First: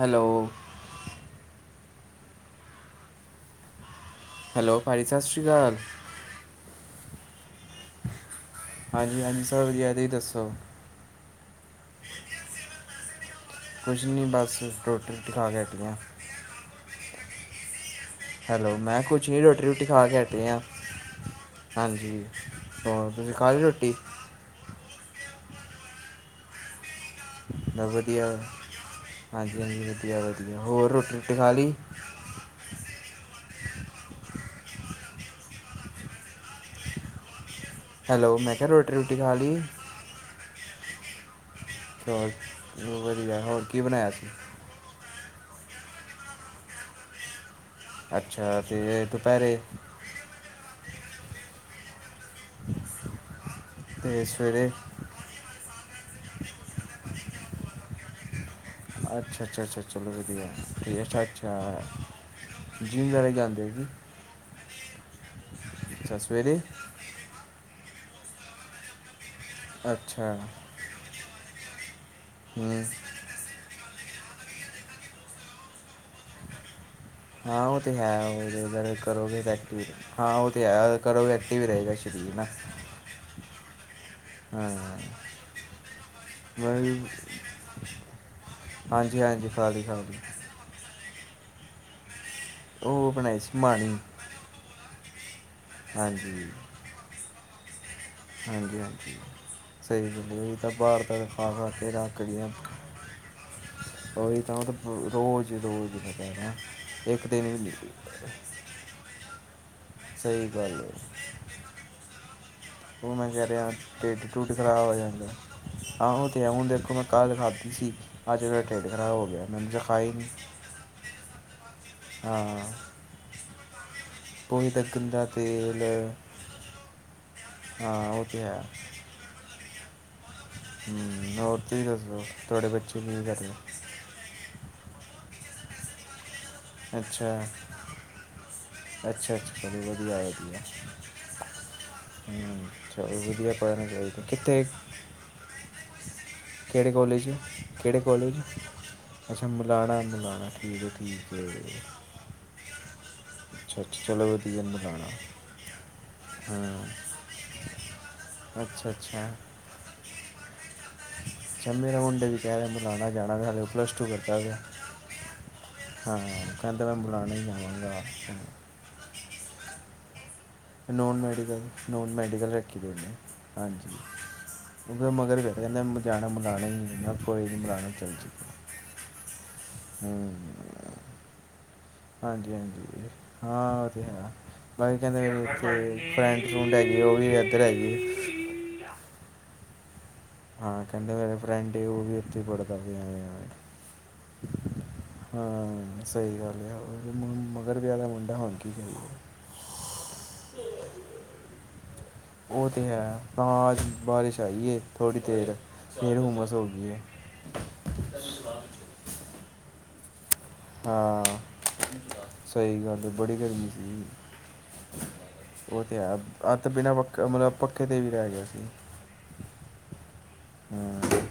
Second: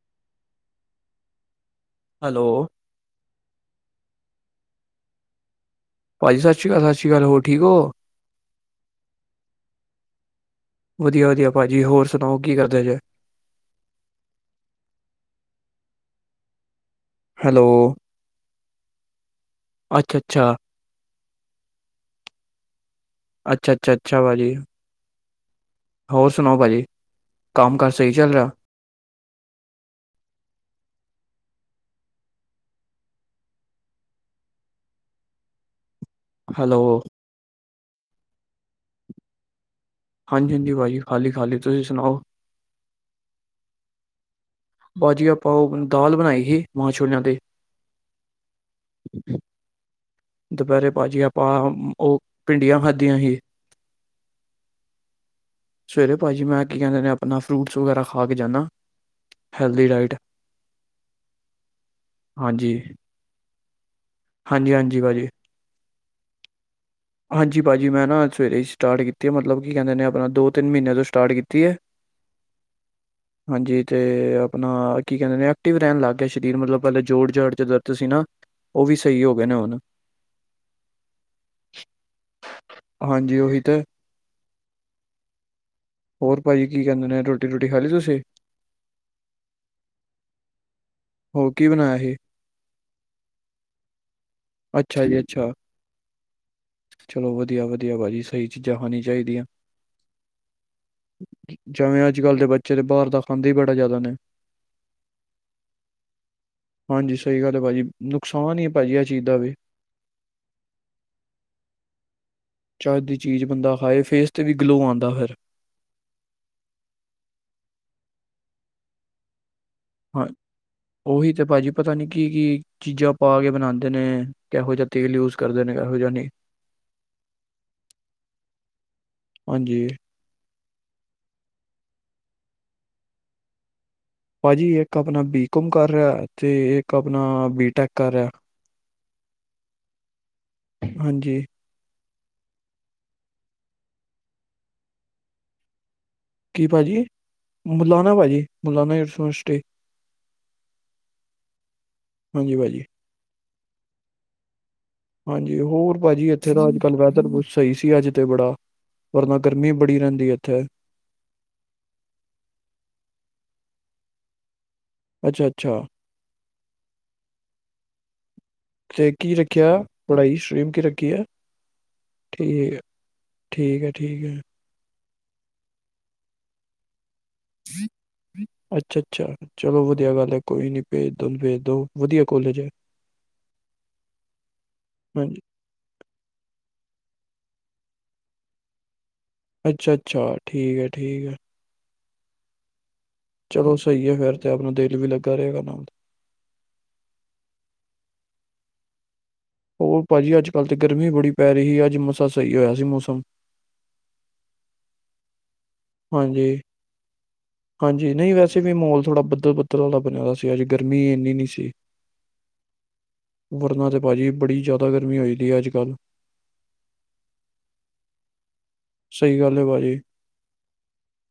Hello hello hello ਭਾਜੀ ਸਤਿ ਸ਼੍ਰੀ ਅਕਾਲ। ਭਾਜੀ ਸਿ ਸ਼੍ਰ ਕਾਲ ਸਿ ਸ਼੍ਰ ਕਾਲ ਹੋ ਠੀਕ ਹੋ। ਹਾਂਜੀ -ਹਾਂਜੀ ਸਭ ਵਧੀਆ ਦੇ ਤੁਹੀ ਦੱਸੋ। ਵਧੀਆ -ਵਧੀਆ ਭਾਅਜੀ ਹੋਰ ਸੁਣਾਓ ਕੀ ਕਰਦੇ ਜੇ ਕੁਛ ਨਹੀਂ ਬਸ ਰੋਟੀ ਰੁਟੀ ਖਾ ਕੇ ਹਟੇ ਆਂ। ਹੈਲੋ ਹੈਲੋ ਮੈਂ ਕੁਛ ਨ ਰੋਟੀ ਰੁਟੀ ਖਾ ਅੱਛਾ ਕੇ ਹਟੇ ਅੱਛਾ ਆਂ। ਹਾਂਜੀ ਹੋਰ ਤੁਸੀਂ ਖਾ ਲੀ ਰੋਟੀ ਇਹ ਵਾਲੀ ਹੋਰ ਸੁਣਾਉ ਭਾਜੀ ਕੰਮ ਕਾਰ ਸਹੀ ਵਧੀਆ ਚੱਲ ਰਿਹਾ ਹਾਂਜੀ -ਹਾਂਜੀ ਵਧੀਆ -ਵਧੀਆ ਹੋਰ ਰੋਟੀ ਰੁਟੀ ਖਾ ਲਈ ਹੈਲੋ ਹੈਲੋ ਮੈਂ ਕਿਹਾ ਰੋਟੀ ਰੁਟੀ ਖਾ ਲਈ ਹਾਂਜੀ- ਹਾਂਜੀ ਭਾਜੀ ਹਾਂਜੀ ਖਾ ਲੀ ਤੁਸੀਂ ਸੁ ਚ ਹੋਰ ਵਧੀਆ ਹੋਰ ਕੀ ਬਣਾਇਆ ਸੀ। ਭਾਜੀ ਆ ਪਾਓ ਦਾਲ ਬਣਾਈ ਸੀ ਮਾਂ ਛੋਲਿਆਂ ਤੇ ਅੱਛਾ ਤੇ ਦੁਪਹਿਰੇ ਦੁਪਹਿਰੇ ਭਾਜੀ ਆਪਾਂ ਉਹ ਭਿੰਡੀਆਂ ਖਾਧੀਆਂ ਹੀ। ਤੇ ਸਵੇਰੇ ਸਵੇਰੇ ਭਾਜੀ ਮੈਂ ਕੀ ਕਹਿੰਦੇ ਆਪਣਾ ਫਰੂਟਸ ਵਗੈਰਾ ਖਾ ਕੇ ਜਾਂਦਾ। ਅੱਛਾ- ਅੱਛਾ- ਅੱਛਾ ਹੈਲਦੀ ਚਲੋ ਡਾਇਟ ਵਧੀਆ ਜੀ ਅੱਛਾ -ਅੱਛਾ ਜੀ ਜਣੇ ਜਾਂਦੇ ਜੀ। ਜੀ ਹਾਂਜੀ ਭਾਜੀ ਅੱਛਾ ਸਵੇਰੇ। ਹਾਂਜੀ ਭਾਅਜੀ ਮੈਂ ਨਾ ਸਵੇਰੇ ਹੀ ਸਟਾਰਟ ਕੀਤੀ ਹੈ ਮਤਲਬ ਕੀ ਕਹਿੰਦੇ ਨੇ ਆਪਣਾ ਅੱਛਾ ਦੋ ਤਿੰਨ ਮਹੀਨਿਆਂ ਤੋਂ ਸਟਾਰਟ ਕੀਤੀ ਹੈ ਹੂੰ ਹਾਂਜੀ ਤੇ ਆਪਣਾ ਕੀ ਕਹਿੰਦੇ ਨੇ ਐਕਟਿਵ ਰਹਿਣ ਲੱਗ ਗਿਆ ਸਰੀਰ ਮਤਲਬ ਪਹਿਲਲੇ ਜੋੜ ਜਾੜ ਚ ਹਾਂ ਉਹ ਦਰਦ ਤੇ ਸੀ ਹੈ ਨਾ ਉਹ ਜਦੋਂ ਵੀ ਸਹੀ ਹੋ ਕਰੋਗੇ ਗਏ ਤਾਂ ਨੇ ਹਣ ਐਕਟਿਵ ਹਾਂ ਉਹ ਤੇ ਹੈ ਕਰੋ ਐਕਟਿਵ ਰਹੇਗਾ ਸਰੀਰ ਨਾ ਹਾਂਜੀ ਉਹੀ ਤੇ ਹਮ ਹੋਰ ਭਾਜੀ ਕੀ ਕਹਿੰਦੇ ਨੇ ਰੋਟੀ ਰੋਟੀ ਖਾ ਲੀ ਤੁਸੀਂ ਹਾਂਜੀ ਹਾਂਜੀ ਖਾ ਲਈ। ਹੋਰ ਕੀ ਬਣਾਇਆ ਸੀ ਉਹ ਬਣਾਈ ਸੀ ਮਾਣੀ ਅੱਛਾ ਜੀ ਅੱਛਾ ਹਾਂਜੀ ਚਲੋ ਵਧੀਆ ਵਧੀਆ ਭਾਜੀ ਸਹੀ ਚੀਜ਼ਾਂ ਹਾਂਜੀ ਖਾਣੀ ਹਾਂਜੀ ਚਾਹੀਦੀਆਂ ਸਹੀ ਹ ਮੈਂ ਤੇ ਬਾਹਰ ਦੀਆਂ ਚੀਜ਼ਾਂ ਖਾ ਖਾ ਕੇ ਜਿਵੇਂ ਅੱਜ ਅੱਕ ਕੱਲ੍ਹ ਦੇ ਗਿਆ। ਬੱਚੇ ਤੇ ਬਾਹਰ ਦਾ ਖਾਂਦੇ ਹੀ ਬੜਾ ਜ਼ਿਆਦਾ ਨੇ ਰੋਜ਼ ਰੋਜ਼ ਮੈਂ ਕਹਿ ਰਿ ਹਾਂਜੀ ਸਹੀ ਗੱਲ ਹੈ ਭਾਜੀ ਨੁਕਸਾਨ ਹੀ ਭਾਜੀ ਆ ਚੀਜ਼ ਦਾ ਵੀ ਸਹੀ ਗੱਲ ਹੈ। ਚੱਜ ਉਹ ਦੀ ਮੈਂ ਚੀਜ਼ ਕਹਿ ਰਿਹਾ ਬੰਦਾ ਹੈ। ਖਾਏ ਪੇਟ ਫੇਸ ਤੇ ਪੇਟ ਵੀ ਗਲੋ ਖਰਾਬ ਹੋ ਆਉਂਦਾ ਜਾਂਦੇ ਹੈ। ਫਿਰ ਆਹੋ ਤੇ ਹੈ। ਹੁਣ ਦੇਖੋ ਮੈਂ ਕੱਲ ਖਾਧੀ ਸੀ। ਅੱਜ ਮੇਰਾ ਢਿੱਡ ਖਰਾਬ ਹੋ ਗਿਆ ਹੈ। ਹਾਂਜੀ ਉਹੀ ਤੇ ਭਾਜੀ ਪਤਾ ਨੀ ਕੀ ਕੀ ਹਾਂ ਚੀਜ਼ਾਂ ਪਾ ਕੇ ਬਣਾਉਂਦੇ। ਕਰਦੇ ਨੇ ਪੋਹੀ ਕਿਹੋ ਦਾ ਜਿਹਾ ਤੇਲ ਗੰਦਾ ਯੂਜ ਕਰਦੇ ਨੇ ਤੇਲ ਕਿਹੋ ਜਿਹਾ ਨਹੀਂ। ਹਾਂ ਉਹ ਤੇ ਹੈ। ਹਾਂਜੀ। ਹੂੰ ਹੋਰ ਤੁਸੀਂ ਦੱਸੋ ਤੁਹਾਡੇ ਬੱਚੇ ਵੀ ਕੀ ਕਰਦੇ। ਭਾਜੀ ਇੱਕ ਆਪਣਾ ਬੀਕੋਮ ਕਰ ਰਿਹਾ ਤੇ। ਇੱਕ ਆਪਣਾ ਅੱਛਾ ਬੀਟੈਕ ਕਰ ਰਿਹਾ ਅੱਛਾ ਅੱਛਾ ਬੜੀ ਵਧੀਆ ਹੈਗੀ ਹੈ। ਹਾਂਜੀ। ਹੂੰ ਚਲ ਵਧੀਆ ਪੜ੍ਰਨ ਗੇ ਕਿੱਥੇ। ਕੀ ਕਿਹੜੇ ਭਾਜੀ ਕਾਲਜ ਕਿਹੜੇ ਮੁਲਾਨਾ ਕਾਲਜ ਭਾਜੀ 'ਚ ਮੁਲਾਨਾ ਅੱਛਾ ਯੂਨੀਵਰਸਿਟੀ ਮਿਲਾਣਾ ਮਿਲਾਣਾ ਠੀਕ ਹੈ ਠੀਕ। ਅਤੇ। ਹਾਂਜੀ ਭਾਜੀ। ਅੱਛਾ ਅੱਛਾ ਚਲੋ ਵਧੀਆ ਮਿਲਾਣਾ। ਹਾਂਜੀ ਹੋਰ ਭਾਜੀ ਇੱਥੇ ਤਾਂ ਅੱਜ ਹਾਂ ਕੱਲ ਬੈਦਰ ਕੁਛ ਸਹੀ ਸੀ। ਅੱਜ ਤੇ ਬੜਾ ਅੱਛਾ ਅੱਛਾ ਵਰਨਾ ਕਦੀ। ਗਰਮੀ ਬੜੀ ਰਹਿੰਦੀ ਹੈ। ਇੱਥੇ। ਅੱਛਾ ਮੇਰੇ ਮੁੰਡੇ ਵੀ ਕਹਿ ਰਹੇ ਮਿਲਾਣਾ ਜਾਣਾ ਹਲੇ ਉਹ ਪਲੱਸ ਟੂ ਕਰਦਾ ਗਾ। ਅੱਛਾ ਅੱਛਾ। ਹਾਂ ਕਹਿੰਦਾ ਮੈਂ ਮਿਲਾਣਾ ਹੀ ਜਾਵਾਂਗਾ। ਤੇ ਕੀ ਰੱਖਿਆ ਪੜ੍ਹਾਈ stream. Non medical non medical ਰੱਖੀ ਹੈ ਉਹਨੇ ਠੀਕ ਹੈ ਹਾਂਜੀ। ਠੀਕ ਹੈ ਕਿਉਕਿ ਮਗਰ ਪਏ ਨੇ ਕਹਿੰਦੇ ਜਾਣਾ ਮੰਗਾਣੇ ਹੀ। ਕੋਈ ਨਹੀਂ ਬੁਲਾਣਾ ਚੱਲ ਜੀ ਅੱਛਾ ਅੱਛਾ ਚਲੋ ਵਧੀਆ ਗੱਲ ਹੂੰ ਹੈ। ਕੋਈ ਨੀ ਭੇਜ ਦੋ ਭੇਜ ਦੋ। ਵਧੀਆ ਹਾਂਜੀ ਕੋਲਜ ਹੈ ਹਾਂਜੀ ਹਾਂ। ਉਹ ਤੇ ਹੈ। ਬਈ ਕਹਿੰਦੇ ਹਾਂਜੀ ਵੀ। ਤੇ ਫਰੈਂਡ ਫਰੁਡ ਹੈਗੀ ਹੈ। ਉਹ ਵੀ ਇੱਧਰ ਹੈਗੀ ਹੈ। ਅੱਛਾ ਅੱਛਾ। ਠੀਕ ਹਾਂ ਹੈ ਕਹਿੰਦੇ ਠੀਕ ਹੈ ਮੇਰੇ ਫਰੈਂਡ ਹੈ। ਉਹ ਵੀ ਉੱਥੇ ਪੜਦਾ ਪਇਆ ਗਾ। ਚਲੋ ਸਹੀ ਹੈ। ਫੇਰ ਤੇ ਆਪਣਾ ਦਿਲ ਵੀ ਲੱਗਾ ਰਹੇਗਾ ਨਾਲ। ਹਾਂ ਸਹੀ ਗੱਲ ਹੈ। ਮਗਰ ਪਿਆ ਗਾ ਮੁੰਡਾ ਹੁਣ ਕੀ ਕਰੀਏ। ਉਹ ਭਾਜੀ ਅੱਜ ਕੱਲ ਤੇ ਗਰਮੀ ਬੜੀ ਪੈ ਰਹੀ ਹੈ। ਅੱਜ ਮਸਾਂ। ਉਹ ਤਾਂ ਹੈ ਤਾਂ ਬਾਰਿਸ਼ ਆਈਏ ਥੋੜ੍ਹੀ ਦੇਰ ਫਿਰ ਹਾਂਜੀ ਹੁੰਮਸ ਹੋ ਗਈ ਹੈ। ਹਾਂਜੀ, ਨਈ ਵੈਸੇ ਵੀ ਮੋਲ ਥੋੜਾ ਬੱਦਲ-ਬੱਦਲ ਆਲਾ ਬਣੇਆ ਦਾ ਸੀ। ਅੱਜ ਗਰਮੀ ਹਾਂ ਏਨੀ ਨਈ ਸੀ। ਸਹੀ ਗੱਲ ਏ, ਬੜੀ ਗਰਮੀ ਵਰਨਾ ਤੇ ਸੀ ਪਾਜੀ ਬੜੀ ਜਾਦਾ ਗਰਮੀ ਹੋਈ ਦੀ ਐ, ਅੱਜ ਕੱਲ੍ਹ। ਅੱਜ ਤੇ ਬਿਨਾਂ ਪੱਖੇ, ਮਤਲਬ ਪੱਖੇ ਤੇ ਵੀ ਰਹੇ ਗਿਆ ਸੀ। ਸਈ ਗੱਲ ਏ ਪਾਜੀ। ਹਾਂ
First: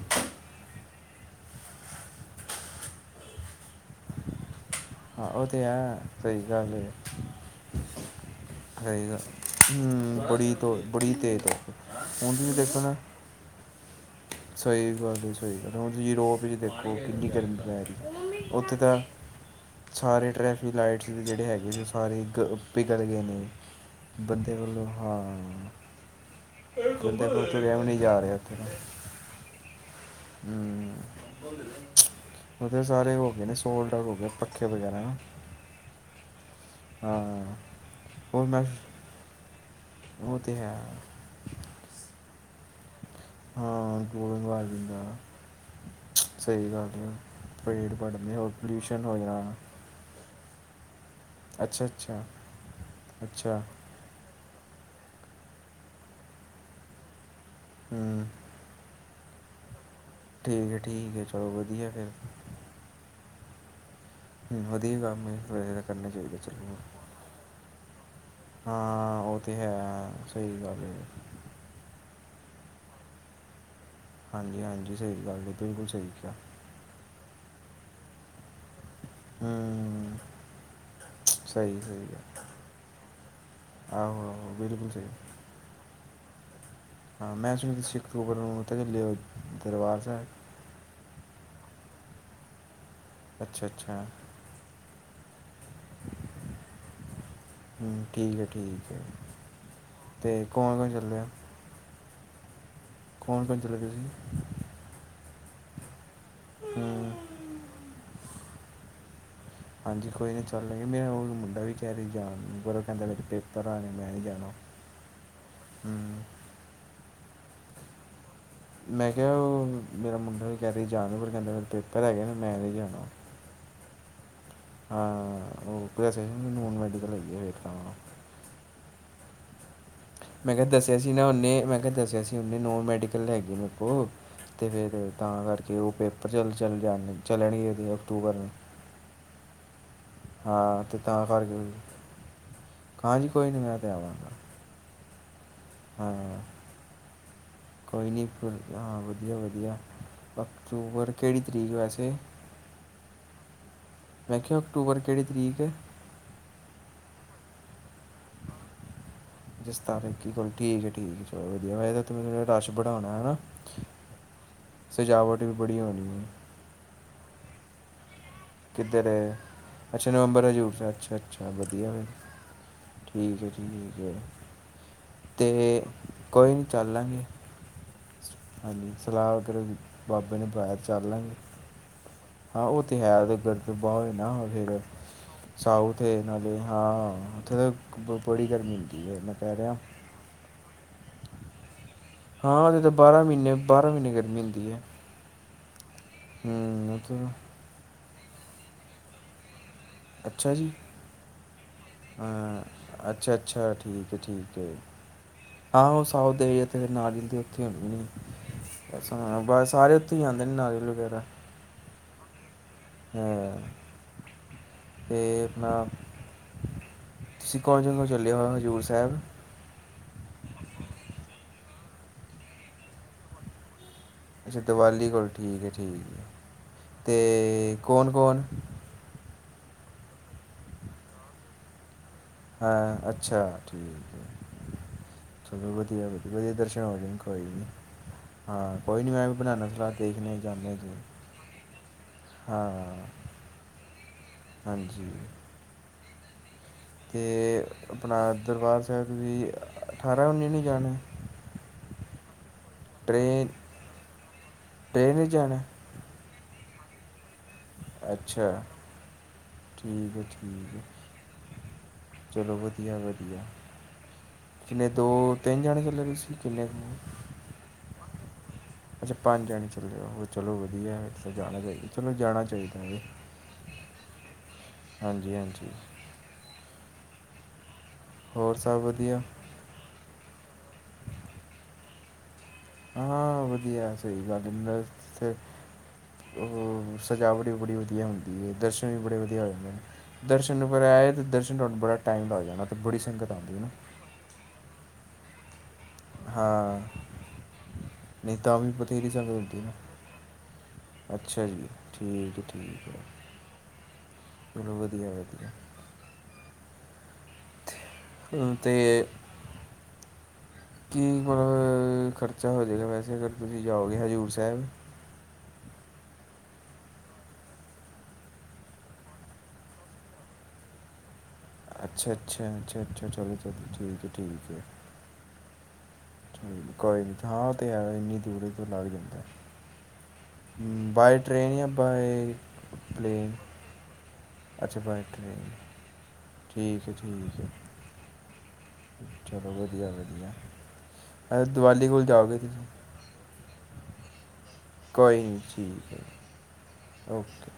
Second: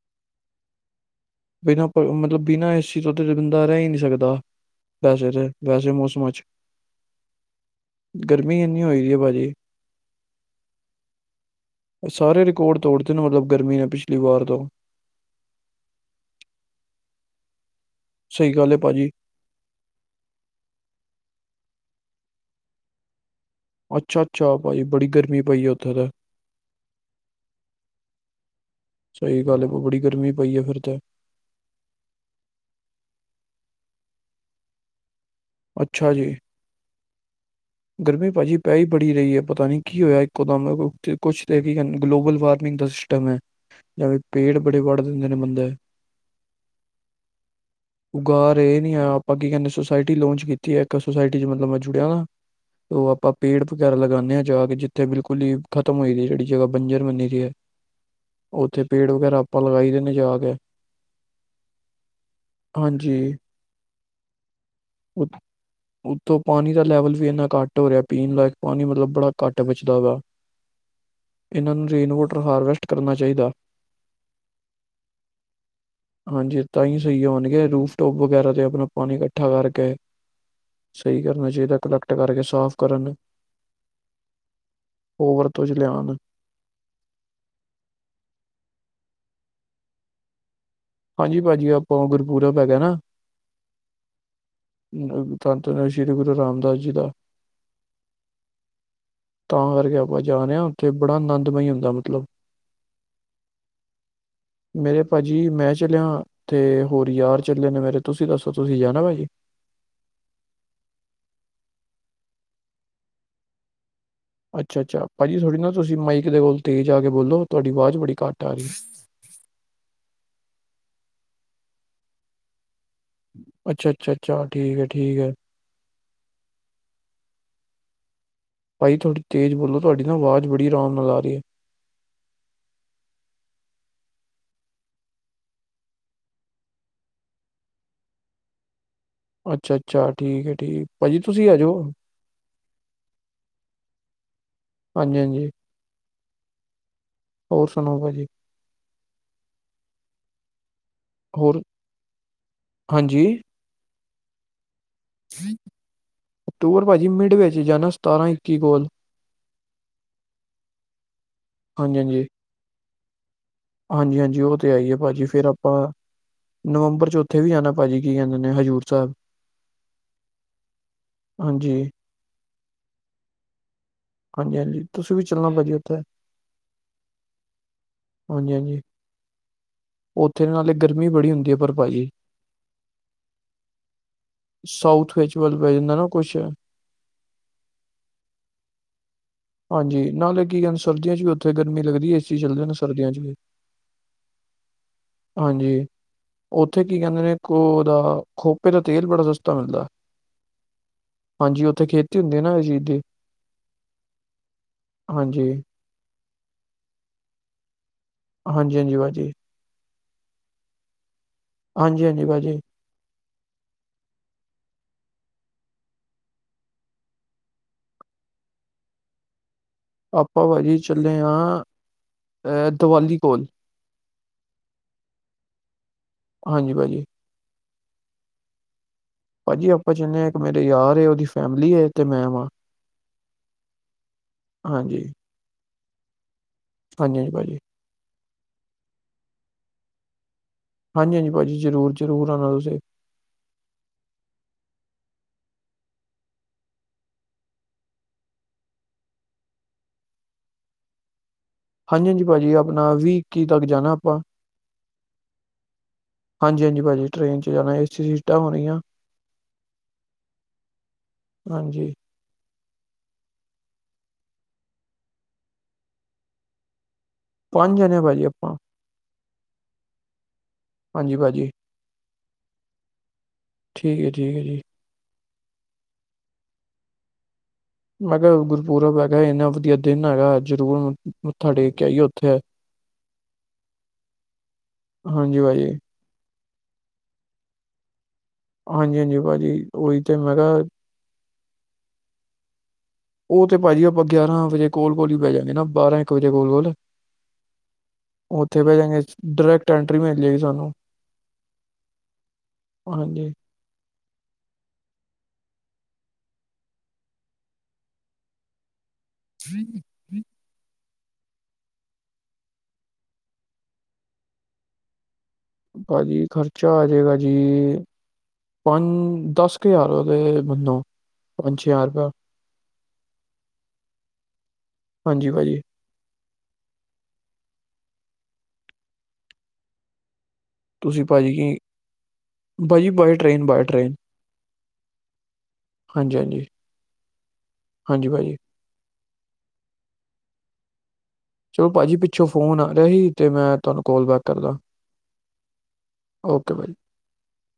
ਬਿਨਾਂ ਪ ਮਤਲਬ ਬਿਨਾਂ ਏ ਸੀ ਤੋ ਤੇ ਬੰਦਾ ਰੇਹ ਈ ਨ ਨੀ ਸਕਦਾ, ਹਾਂ ਵੈਸੇ ਉਹ ਤੇ, ਵੈਸੇ ਈ ਮੌਸਮ ਅੱਜ ਹੈਗਾ, ਭਾਜੀ ਹੂੰ, ਬੜੀ ਤੋਂ ਬੜੀ ਤੇਜ਼ ਤੁੱਪ ਸਾਰੇ ਰਿਕੋਰਡ ਤੋੜਤੇ ਨੇ, ਮਤਲਬ ਗਰਮੀ ਨੇ ਪਿੱਸ਼ ਸਈ ਗੱਲ ਏ, ਸਈ ਗੱਲ ਏ, ਹੁਣ ਯਿਰੋਪ ਇੱਚ ਦੇਖੋ, ਕਿੰਨੀ ਗਰਮੀ ਪੈ ਰਈ। ਸਹੀ ਗੱਲ ਔਥੇ ਹੈ ਤਾਂ ਭਾਜੀ ਸਾਰੇ ਟ੍ਰੈਫਿਕ ਲਾਈਟਸ ਜੇਹੜੇ ਹੈਗੇ ਨੇ, ਉਹ ਸਾਰੇ ਈ ਗ ਪਿਗਲ ਗਏ ਨੇ। ਅੱਛਾ ਬੰਦੇ ਅੱਛਾ ਭਾਜੀ ਵੱਲੋਂ, ਬੜੀ ਹਾਂ। ਗਰਮੀ ਪਈ ਹੈ ਉੱਥੇ ਤਾਂ ਬੰਦੇ ਕੋਲ ਤੁਰਿਆ ਵੀ ਨਈ ਜਾ ਰੇਆ ਉੱਥੇ, ਸਹੀ ਗੱਲ ਹੈ ਬੜੀ ਗਰਮੀ ਪਈ ਹੈ ਫਿਰ ਹੂੰ। ਤੇ ਔਥੇ ਸਾਰੇ ਹੋ ਗਏ ਨੇ, ਸੋਲਡ ਆਉਟ ਹੋ ਗਏ, ਪੱਖੇ ਵਗੈਰਾ ਨਾ। ਅੱਛਾ ਜੀ। ਹਾਂ। ਗਰਮੀ ਹੋਰ ਪਾਜੀ ਮੈਂ ਪੈ ਈ ਬੜੀ ਰਹੀ ਐ, ਪਤਾ ਨੀ ਕੀ ਹੋਇਆ ਉਹ ਇੱਕੋ ਤੇ ਦਮ, ਹੈ ਵ ਔਥੇ? ਕੁੱਛ ਤੇ ਕੀ ਕੈਣਦੇ ਨੇ, ਗਲੋਵਲ ਵਾਰਨਿੰਗ ਦਾ ਸਿਸਟਮ ਏ, ਹਾਂ ਜੈਵੇ ਪੇੜ ਬੜੇ ਵੱਢ ਦਿੰਦੇ ਨੇ ਬੰਦੇ। ਸਈ ਗੱਲ ਏ, ਪੇੜ ਬੜਨੇ, ਹੋਰ ਪੋਲਿਊਸ਼ਨ ਹੋ ਜਾਣਾ। ਸਾਇਟੀ ਲੌਂਚ ਕੀਤੀ ਏ ਏਕ, ਸੋਸਾਇਟੀ ਚ ਮਤਲਬ ਮੈਂ ਅੱਛਾ ਜੁੜਿਆ ਅੱਛਾ ਨਾ। ਔਹ ਆਪਾਂ ਅੱਛਾ ਪੇੜ ਵਗੈਰਾ ਲਗਾਣੇ ਆਂ, ਜਾ ਕੇ ਜਿੱਥੇ ਬਿਲਕੁਲ ਈ ਖਤਮ ਹੋਈ ਦੀ ਏ ਜੇੜੀ ਜਗਾ, ਬੰਜਰ ਬਨੀ ਦੀ ਏ। ਹੂੰ ਔਥੇ ਪੇੜ ਵਗੈਰਾ ਅਪਾਂ ਲਗਾਈ ਦੇ ਨੇ। ਜਾ ਕੇ ਠੀਕ ਏ ਠੀਕ ਏ, ਚਲੋ ਵਦੀਆ ਐ ਫੇਰ। ਹਾਂਜੀ। ਵਦੀਆ ਕੰਮ ਏ, ਉਤ- ਵੈਹੇ ਤਾਂ ਕਰਨਾ ਚਾਹੀਦੇ, ਉੱਤੋਂ ਪਾਣੀ ਚਲੋ। ਦਾ ਲੈਵਲ ਵੀ ਏਨਾ ਘਾਟ ਹੋ ਰੇਆ, ਪੀਣ ਲਾਇੱਕ ਪਾਣੀ, ਮਤਲਬ ਹਾਂ ਬੜਾ ਉਹ ਤਾਂ ਘਾਟ ਹੈ ਬਚਦਾ ਵਾਂ। ਸਹੀ ਗੱਲ ਹੈ ਏਨਾਂ ਨੂੰ ਰੇਨ ਵੋਟਰ ਹਾਰਵੈਸਟ ਕਰਨਾ ਚਾਈਦਾ। ਹਾਂਜੀ-ਹਾਂਜੀ, ਸਈ ਗੱਲ ਏ, ਬਿਲਕੁਲ ਸਈ ਕੇਆ। ਹਾਂਜੀ ਤਾਂ ਈ ਸਈ ਹੋਣਗੇ, ਰੂਫ ਟੋਪ ਵਗੈਰਾ ਤੇ ਅਪਣਾ ਪਾਣੀ ਇਕੱਠਾ ਕਰਕੇ, ਹੂੰ ਸਈ ਕਰਨਾ ਚਾਈਦਾ [unintelligible] ਆਹੋ-ਆਹੋ, ਬਿਲਕੁਲ ਸਈ। ਉਹ ਵਰਤੋਂ ਚ ਲਿਆਉਣ ਹਾਂ ਮੈਂ ਸੁਣਿਆ ਤੁਸੀ ਸਿੱਖ [unintelligible] ਤੇ ਨਈ ਲੇਆ, ਦਰਬਾਰ ਸੈਬ। ਹਾਂਜੀ ਪਾਜੀ, ਆਪਾਂ ਗੁਰਪੁਰਬ ਹੈਗੈ ਏ ਨਾ ਅੱਛਾ-ਅੱਛਾ। ਅ ਧੰਨ-ਧੰਨ ਸ਼੍ਰੀ ਗੁਰੂ ਰਾਮਦਾਸ ਜੀ ਦਾ। ਹੂੰ, ਠੀਕ ਐ, ਠੀਕ ਐ। ਤਾਂ ਕਰਕੇ ਆਪਾਂ ਜਾ ਰੇਆਂ, ਔਥੇ ਬੜਾ ਆਨੰਦਮਈ ਹੁੰਦਾ ਮਤਲਬ। ਕੋਣ-ਕੌਣ ਚੱਲੇ ਤੁਸੀਂ? ਮੇਰੇ ਪਾਜੀ, ਮੈਂ ਚੱਲੇਆ ਤੇ ਹੂੰ ਹੋਰ ਯਾਰ ਚੱਲੇ ਨੇ ਮੇਰੇ। ਤੁਸੀਂ ਦੱਸੋ ਤੁਸੀਂ ਜਾਣਾ ਭਾਜੀ? ਹਾਂਜੀ ਕੋਈ ਨੀ ਚੱਲ ਲਾਗੇ, ਮੇਰਾ ਹੋਣ ਮੁੰਡਾ ਵੀ ਕੇਹ ਰਿਆ ਈ ਜਾਣ ਨੂੰ, ਪਰ ਔ ਕੈੰਦਾ ਡੇਡੀ ਪੇਪਰ ਆ ਰਏ, ਮੈਂ ਨੀ ਜਾਣਾ। ਅੱਛਾ-ਅੱਛਾ, ਭਾਜੀ ਥੋੜ੍ਹੀ ਨਾ ਤੁਸੀਂ ਹੂੰ ਮਾਈਕ ਦੇ ਕੋਲ ਤੇਜ਼ ਆ ਕੇ ਬੋਲੋ, ਤੁਆਡੀ ਵਾਜ ਬੜੀ ਘੱਟ ਆ ਰੀਏ। ਮੈਂ ਕੇਹਾ ਓਹ, ਮੇਰਾ ਮੁੰਡਾ ਵੀ ਕੇਹ ਰਿਆ ਈ ਜਾਣ ਨੂੰ, ਹੁਣ ਕੈੰਦਾ ਮੇਰੇ ਪੇਪਰ ਹੈਗੇ ਨੇ, ਮੈਂ ਨਹੀਂ ਜਾਣਾ। ਅੱਛਾ-ਅੱਛਾ-ਅੱਛਾ, ਠੀਕ ਏ ਠੀਕ ਏ। ਓਹ ਪੈਸੇ, ਨੋਨ ਮੈਡੀਕਲ ਹੈਗੀ ਏ ਏਕ ਤਾਂ। ਪਾਜੀ ਥੋੜੀ ਤੇਜ਼ ਬੋਲੋ, ਤੁਆਡੀ ਨਾ ਆਵਾਜ਼ ਮੈਂ ਕਿਆ ਬੜੀ ਆਰਾਮ ਦੱਸਿਆ ਨਾਲ ਸੀ ਆ ਨਾ ਰਹੀ ਹੈ ਔਨੇ, ਮੈਂ ਕੇਆ ਦੱਸਿਆ ਸੀ ਔਨੇ, ਨੋਨ ਮੈਡੀਕਲ ਹੈਗੀ ਮੇਂਕੋ। ਤੇ ਫੇਰ ਤਾਂ ਕਰਕੇ, ਔ ਪੇਪਰ ਚੱਲ-ਚੱਲ ਜਾਣਗੇ, ਚੱਲਣਗੇ ਏਦੇ ਅਕਟੂਬਰ ਨੂੰ। ਅੱਛਾ ਅੱਛਾ, ਠੀਕ ਹੈ ਹਾਂ ਠੀਕ ਅਤੇ ਭਾਜੀ ਤਾਂ ਤੁਸੀਂ ਆ ਕਰਕੇ ਜੋ। ਹਾਂਜੀ ਕੋਈ ਨਹੀਂ ਮੈਂ ਤੇ ਆਵਾਂਗਾ। ਹਾਂਜੀ ਹਾਂਜੀ। ਹਾਂ। ਹੋਰ ਸੁਣਾਓ ਕੋਈ ਭਾਜੀ ਨੀ ਹਾਂ ਵਧੀਆ-ਵਧੀਆ ਅਕਤੂਬਰ ਕਿਹੜੀ ਹੋਰ ਤਰੀਕ ਵੈਸੇ? ਹਾਂਜੀ। ਮੈਂ ਕੇਆ, ਅਕਟੂਬਰ ਕੇੜੀ ਤਰੀਕ ਏ? ਅਕਟੂਬਰ ਪਾਜੀ ਮਿਡ ਵਿੱਚ ਜਾਣਾ, ਸਤਾਰਾਂ ਇੱਕੀ ਕੋਲ। ਅੱਛਾ ਸਤਾਰਾ ਇੱਕੀ ਕੋਲ, ਠੀਕ ਏ ਠੀਕ ਏ, ਚਲੋ ਵਦੀਆ, ਵੈਸੇ ਤੇ ਔਥੇ ਮੇਰੇ ਰਸ਼ ਬੜਾ ਹੋਣਾ ਏ ਨਾ? ਹਾਂਜੀ ਹਾਂਜੀ, ਓਹ ਤੇ ਹੈ ਹੀ ਏ, ਭਾਜੀ ਸਜਾਵਟ ਫਿਰ ਵੀ ਬੜੀ ਆਪਾਂ ਹੋਣੀ ਹੈ ਨਵੰਬਰ ਚ ਉੱਥੇ ਵੀ ਜਾਣਾ ਭਾਜੀ ਕੀ ਕੈੰਦੇ ਨੇ ਹਜੁ ਕਿੱਧਰ ਅੱਛਾ ਨਵੰਬਰ ਹੈਜ਼ੂਰ ਸਾਹਿਬ। ਅੱਛਾ ਅੱਛਾ, ਹਾਂਜੀ, ਵਧੀਆ। ਠੀਕ ਹੈ ਠੀਕ ਹੈ ਹਾਂਜੀ-ਹਾਂਜੀ ਤੁਸੀਂ ਵੀ ਚੱਲਣਾ ਭਾਜੀ ਤੇ ਉੱਥੇ ਕੋਈ ਨਹੀਂ ਚੱਲ ਲਾਂਗੇ। ਹਾਂਜੀ-ਹਾਂਜੀ ਹਾਂਜੀ ਸਲਾਹ ਕਰੋ ਜੀ ਬਾਬੇ ਨੇ ਉੱਥੇ ਨਾਲੇ ਪਾਇਆ ਤੇ ਗਰਮੀ ਚੱਲ ਬੜੀ ਜੀ। ਹੁੰਦੀ ਐ ਪਰ ਭਾਜੀ ਹਾਂ ਉਹ ਤੇ ਹੈਵੇਂ ਗਰ ਤੇ ਬਵੇ ਨਾ ਫਿਰ ਸਾਊਥ ਵਿੱਚ ਵੱਲ ਪੈ ਜਾਂਦਾ ਸਾਊਥ ਨਾ ਕੁਛ ਇਹਨਾਂ ਨੇ। ਹਾਂ ਔਥੇ ਤੇ ਬੜੀ ਗਰਮੀ ਹੁੰਦੀ ਏ। ਹਾਂਜੀ ਨਾਲੇ ਕੀ ਗੱਲ ਸਰਦੀਆਂ ਚ ਵੀ ਔਥੇ ਗਰਮੀ ਲੱਗਦੀ ਏ। ਸੀ ਚੱਲਦੇ ਨੇ ਹਾਂ ਤੇ ਸਰਦੀਆਂ ਚ ਬਾਰਾਂ ਵੀ ਮਹੀਨੇ ਬਾਰ੍ਹਾਂ ਮਹੀਨੇ ਗਰਮੀ ਹੁੰਦੀ ਐ। ਹਾਂਜੀ ਔਥੇ ਉਹ ਕੀ ਕੈੰਦੇ ਤਾਂ ਨੇ ਇੱਕ ਉਦਾ ਖੋਪੇ ਦਾ ਤੇਲ ਬੜਾ ਸਸਤਾ ਮਿਲਦਾ। ਅੱਛਾ ਜੀ। ਹਾਂਜੀ ਔਥੇ ਖੇਤ ਹਾਂ ਅੱਛਾ ਅੱਛਾ ਠੀਕ ਹੈ ਠੀਕ ਹੈ। ਹਾਂਜੀ ਹਾਂ ਉਹ ਸਾਊ ਦੇਵੀਥ ਨਾਲ ਦੇ ਉੱਥੇ ਹੁੰਦੀ ਹਾਂਜੀ, ਹਾਂਜੀ ਭਾਜੀ ਬ ਸਾਰੇ ਉੱਥੇ ਆ ਜਾਂਦੇ ਨੇ ਨਾਈ ਵਗੈਰਾ ਹਾਂਜੀ ਹਾਂਜੀ ਭਾਜੀ ਹੈ ਤੇ ਆਪਣਾ ਤੁਸੀਂ ਕੌਣ ਜ ਤੋਂ ਚੱਲਿਆ ਹੋਇਆ ਹਜ਼ੂਰ ਸਾਹਿਬ ਆਪਾਂ ਭਾਜੀ ਚੱਲੇ ਹਾਂ ਦੀਵਾਲੀ ਕੋਲ ਅੱਛਾ ਦਿਵਾਲੀ ਕੋਲ ਠੀਕ ਹੈ ਠੀਕ ਹੈ। ਹਾਂਜੀ ਭਾਜੀ ਤੇ ਕੌਣ ਕੌਣ ਭਾਜੀ ਆਪਾਂ ਚਿੰਨਦੇ ਹਾਂ ਇੱਕ ਮੇਰੇ ਯਾਰ ਉਹਦੀ ਫੈਮਿਲੀ ਤੇ ਮੈਂ ਵਾਂ ਹਾਂ ਅੱਛਾ ਠੀਕ ਹੈ ਹਾਂਜੀ, ਚਲੋ ਵਧੀਆ ਵਧੀ ਵਧੀਆ ਦਰਸ਼ਨ ਹੋ ਹਾਂਜੀ, ਹਾਂਜੀ ਕੋਈ ਭਾਜੀ ਨਹੀਂ ਹਾਂ ਕੋਈ ਨੀ ਮੈਂ ਵੀ ਬਣਾਉਣਾ ਸਲਾਹ ਦੇਖਣ ਜਾਂਦੇ ਤੁ ਹਾਂਜੀ, ਹਾਂਜੀ ਭਾਜੀ ਜ਼ਰੂਰ, ਜ਼ਰੂਰ ਆਣਾ ਤੁਸੀਂ ਹਾਂ ਹਾਂਜੀ ਤੇ ਆਪਣਾ ਦਰਬਾਰ ਸਾਹਿਬ ਵੀ ਠਾਹਰਾਂ ਉਨੀ ਨੂ ਜਾਣਾ ਹਾਂਜੀ ਹਾਂਜੀ ਭਾਜੀ ਆਪਣਾ ਵੀ ਇੱਕੀ ਟ੍ਰੇਨ ਤੱਕ ਜਾਣਾ ਆਪਾਂ ਟ੍ਰੇਨ ਵਿੱਚ ਜਾਣਾ ਹਾਂਜੀ ਹਾਂਜੀ ਭਾਜੀ ਟ੍ਰੇਨ ਚ ਜਾਣਾ ਏਸੀ ਸੀਟਾਂ ਅੱਛਾ ਹੋਣਗੀਆਂ ਠੀਕ ਹੈ ਠੀਕ ਹੈ। ਹਾਂਜੀ ਚਲੋ ਵਧੀਆ ਵਧੀਆ ਕਿੰਨੇ ਦੋ ਤਿੰਨ ਜਾਣੇ ਚੱਲੇ ਤੁਸੀਂ ਕਿੰਨੇ ਪੰਜ ਜਾਣੇ ਭਾਜੀ ਆਪਾਂ ਅੱਛਾ ਪੰਜ ਜਣੇ ਚੱਲ ਚਲੋ ਹਾਂਜੀ ਭਾਜੀ ਜਾਣਾ ਚਾਹੀਦਾ ਚਲ ਜਾਣਾ ਚਾਹੀਦਾ ਵੀ ਠੀਕ ਹੈ, ਠੀਕ ਹੈ ਜੀ। ਹਾਂਜੀ ਹਾਂਜੀ ਮੈਂ ਕਿਹਾ ਹੋਰ ਸਭ ਗੁਰਪੁਰਬ ਹੈਗਾ ਵਧੀਆ ਇੰਨਾ ਵਧੀਆ ਦਿਨ ਹੈਗਾ ਜ਼ਰੂਰ ਮੱਥਾ ਟੇਕ ਕੇ ਆਈਏ ਉੱਥੇ ਹਾਂ ਵਧੀਆ ਸਹੀ ਗੱਲ ਇੰਦਰ ਹਾਂਜੀ ਭਾਜੀ ਉਹ ਸਜਾਵਟ ਵੀ ਬੜੀ ਵਧੀਆ ਹੁੰਦੀ ਦਰਸ਼ਨ ਵੀ ਹਾਂਜੀ ਬੜੇ ਹਾਂਜੀ ਵਧੀਆ ਭਾਜੀ ਹੋਏ ਨੇ ਉਹੀ ਤੇ ਮੈਂ ਦਰਸ਼ਨ ਕਿਹਾ ਨੰਬਰ ਹੈ ਦਰਸ਼ਨ ਨੂੰ ਬੜਾ ਟਾਈਮ ਲੱਗ ਜਾਣਾ ਹੈ ਤੇ ਬੜੀ ਸੰਗਤ ਉਹ ਆਉਂਦੀ ਤੇ ਹੈ ਨਾ ਭਾਜੀ ਆਪਾਂ ਗਿਆਰਾਂ ਵਜੇ ਕੋਲ ਕੋਲ ਬਹਿ ਜਾਂਗੇ ਨਾ ਬਾਰਾਂ ਇੱਕ ਵਜੇ ਕੋਲ ਕੋਲ ਹਾਂ ਨਹੀਂ ਤਾਂ ਉੱਥੇ ਵੀ ਬਹਿ ਜਾਂਗ ਬਥੇਰੀ ਸੰਗਤ ਹੁੰਦੀ ਡਾਇਰੈਕਟ ਨਾ ਐਂਟਰੀ ਮਿਲ ਜਾਏਗੀ ਸਾਨੂੰ ਅੱਛਾ ਜੀ। ਠੀਕ ਹੈ- ਠੀਕ ਹੈ। ਹਾਂਜੀ ਚਲੋ, ਵਧੀਆ- ਵਧੀਆ, ਤੇ। ਹਮ [unintelligible] ਕੀ ਮਲਬ, ਖਰਚਾ ਹੋ ਜਾਵੇਗਾ। ਵੈਸੇ, ਅਗਰ ਤੁਸੀਂ ਜਾਓਗੇ ਹਜ਼ੂਰ ਸਾਹਿਬ? ਭਾਜੀ, ਖਰਚਾ ਆਜੇਗਾ ਜੀ। ਪੰਜ, ਦਸ ਕੁ ਹਜ਼ਾਰ ਤੇ, ਮੰਨੋ। ਪੰਜ ਛੇ ਹਜ਼ਾਰ ਰੁਪਇਆ ਅੱਛਾ- ਅੱਛਾ, ਅੱਛਾ- ਅੱਛਾ, ਚਲੋ ਤਾ ਠੀਕ ਹੈ- ਠੀਕ ਹੈ। ਹਾਂਜੀ। ਭਾਅ ਜੀ। ਕੋਈ ਨੀ, ਹਾਂ ਉਤੇ ਹੈ। ਇੰਨੀ ਦੂਰੀ ਤੇ ਲੱਗ ਜਾਂਦਾ। ਤੁਸੀਂ ਬਾਏ ਭਾਜੀ ਟ੍ਰਰੇਨ, ਕੀ ਜਾਂ ਬਾਏ ਭਾਜੀ by plane. Train by train ਅੱਛਾ, ਬਾਏ ਟਰੇਨ, ਹਾਂਜੀ ਹਾਂਜੀ ਠੀਕ ਹੈ- ਠੀਕ ਹੈ। ਹਾਂਜੀ, ਭਾਅਜੀ। ਚਲੋ, ਵਧੀਆ- ਵਧੀਆ। ਅ ਚਲੋ ਦੀਵਾਲੀ ਭਾਜੀ, ਕੋਲ ਪਿੱਛੋਂ ਜਾਓਗੇ ਫੋਨ ਤੁਸੀਂ ਆ ਰਿਹਾ ਸੀ। ਤੇ ਮੈਂ, ਤੁਹਾਨੂੰ ਕਾਲ ਬੈਕ ਕਰਦਾ। ਕੋਈ ਨਹੀਂ। ਠੀਕ ਹੈ, ਓਕੇ ਬਾਈ ਓਕੇ।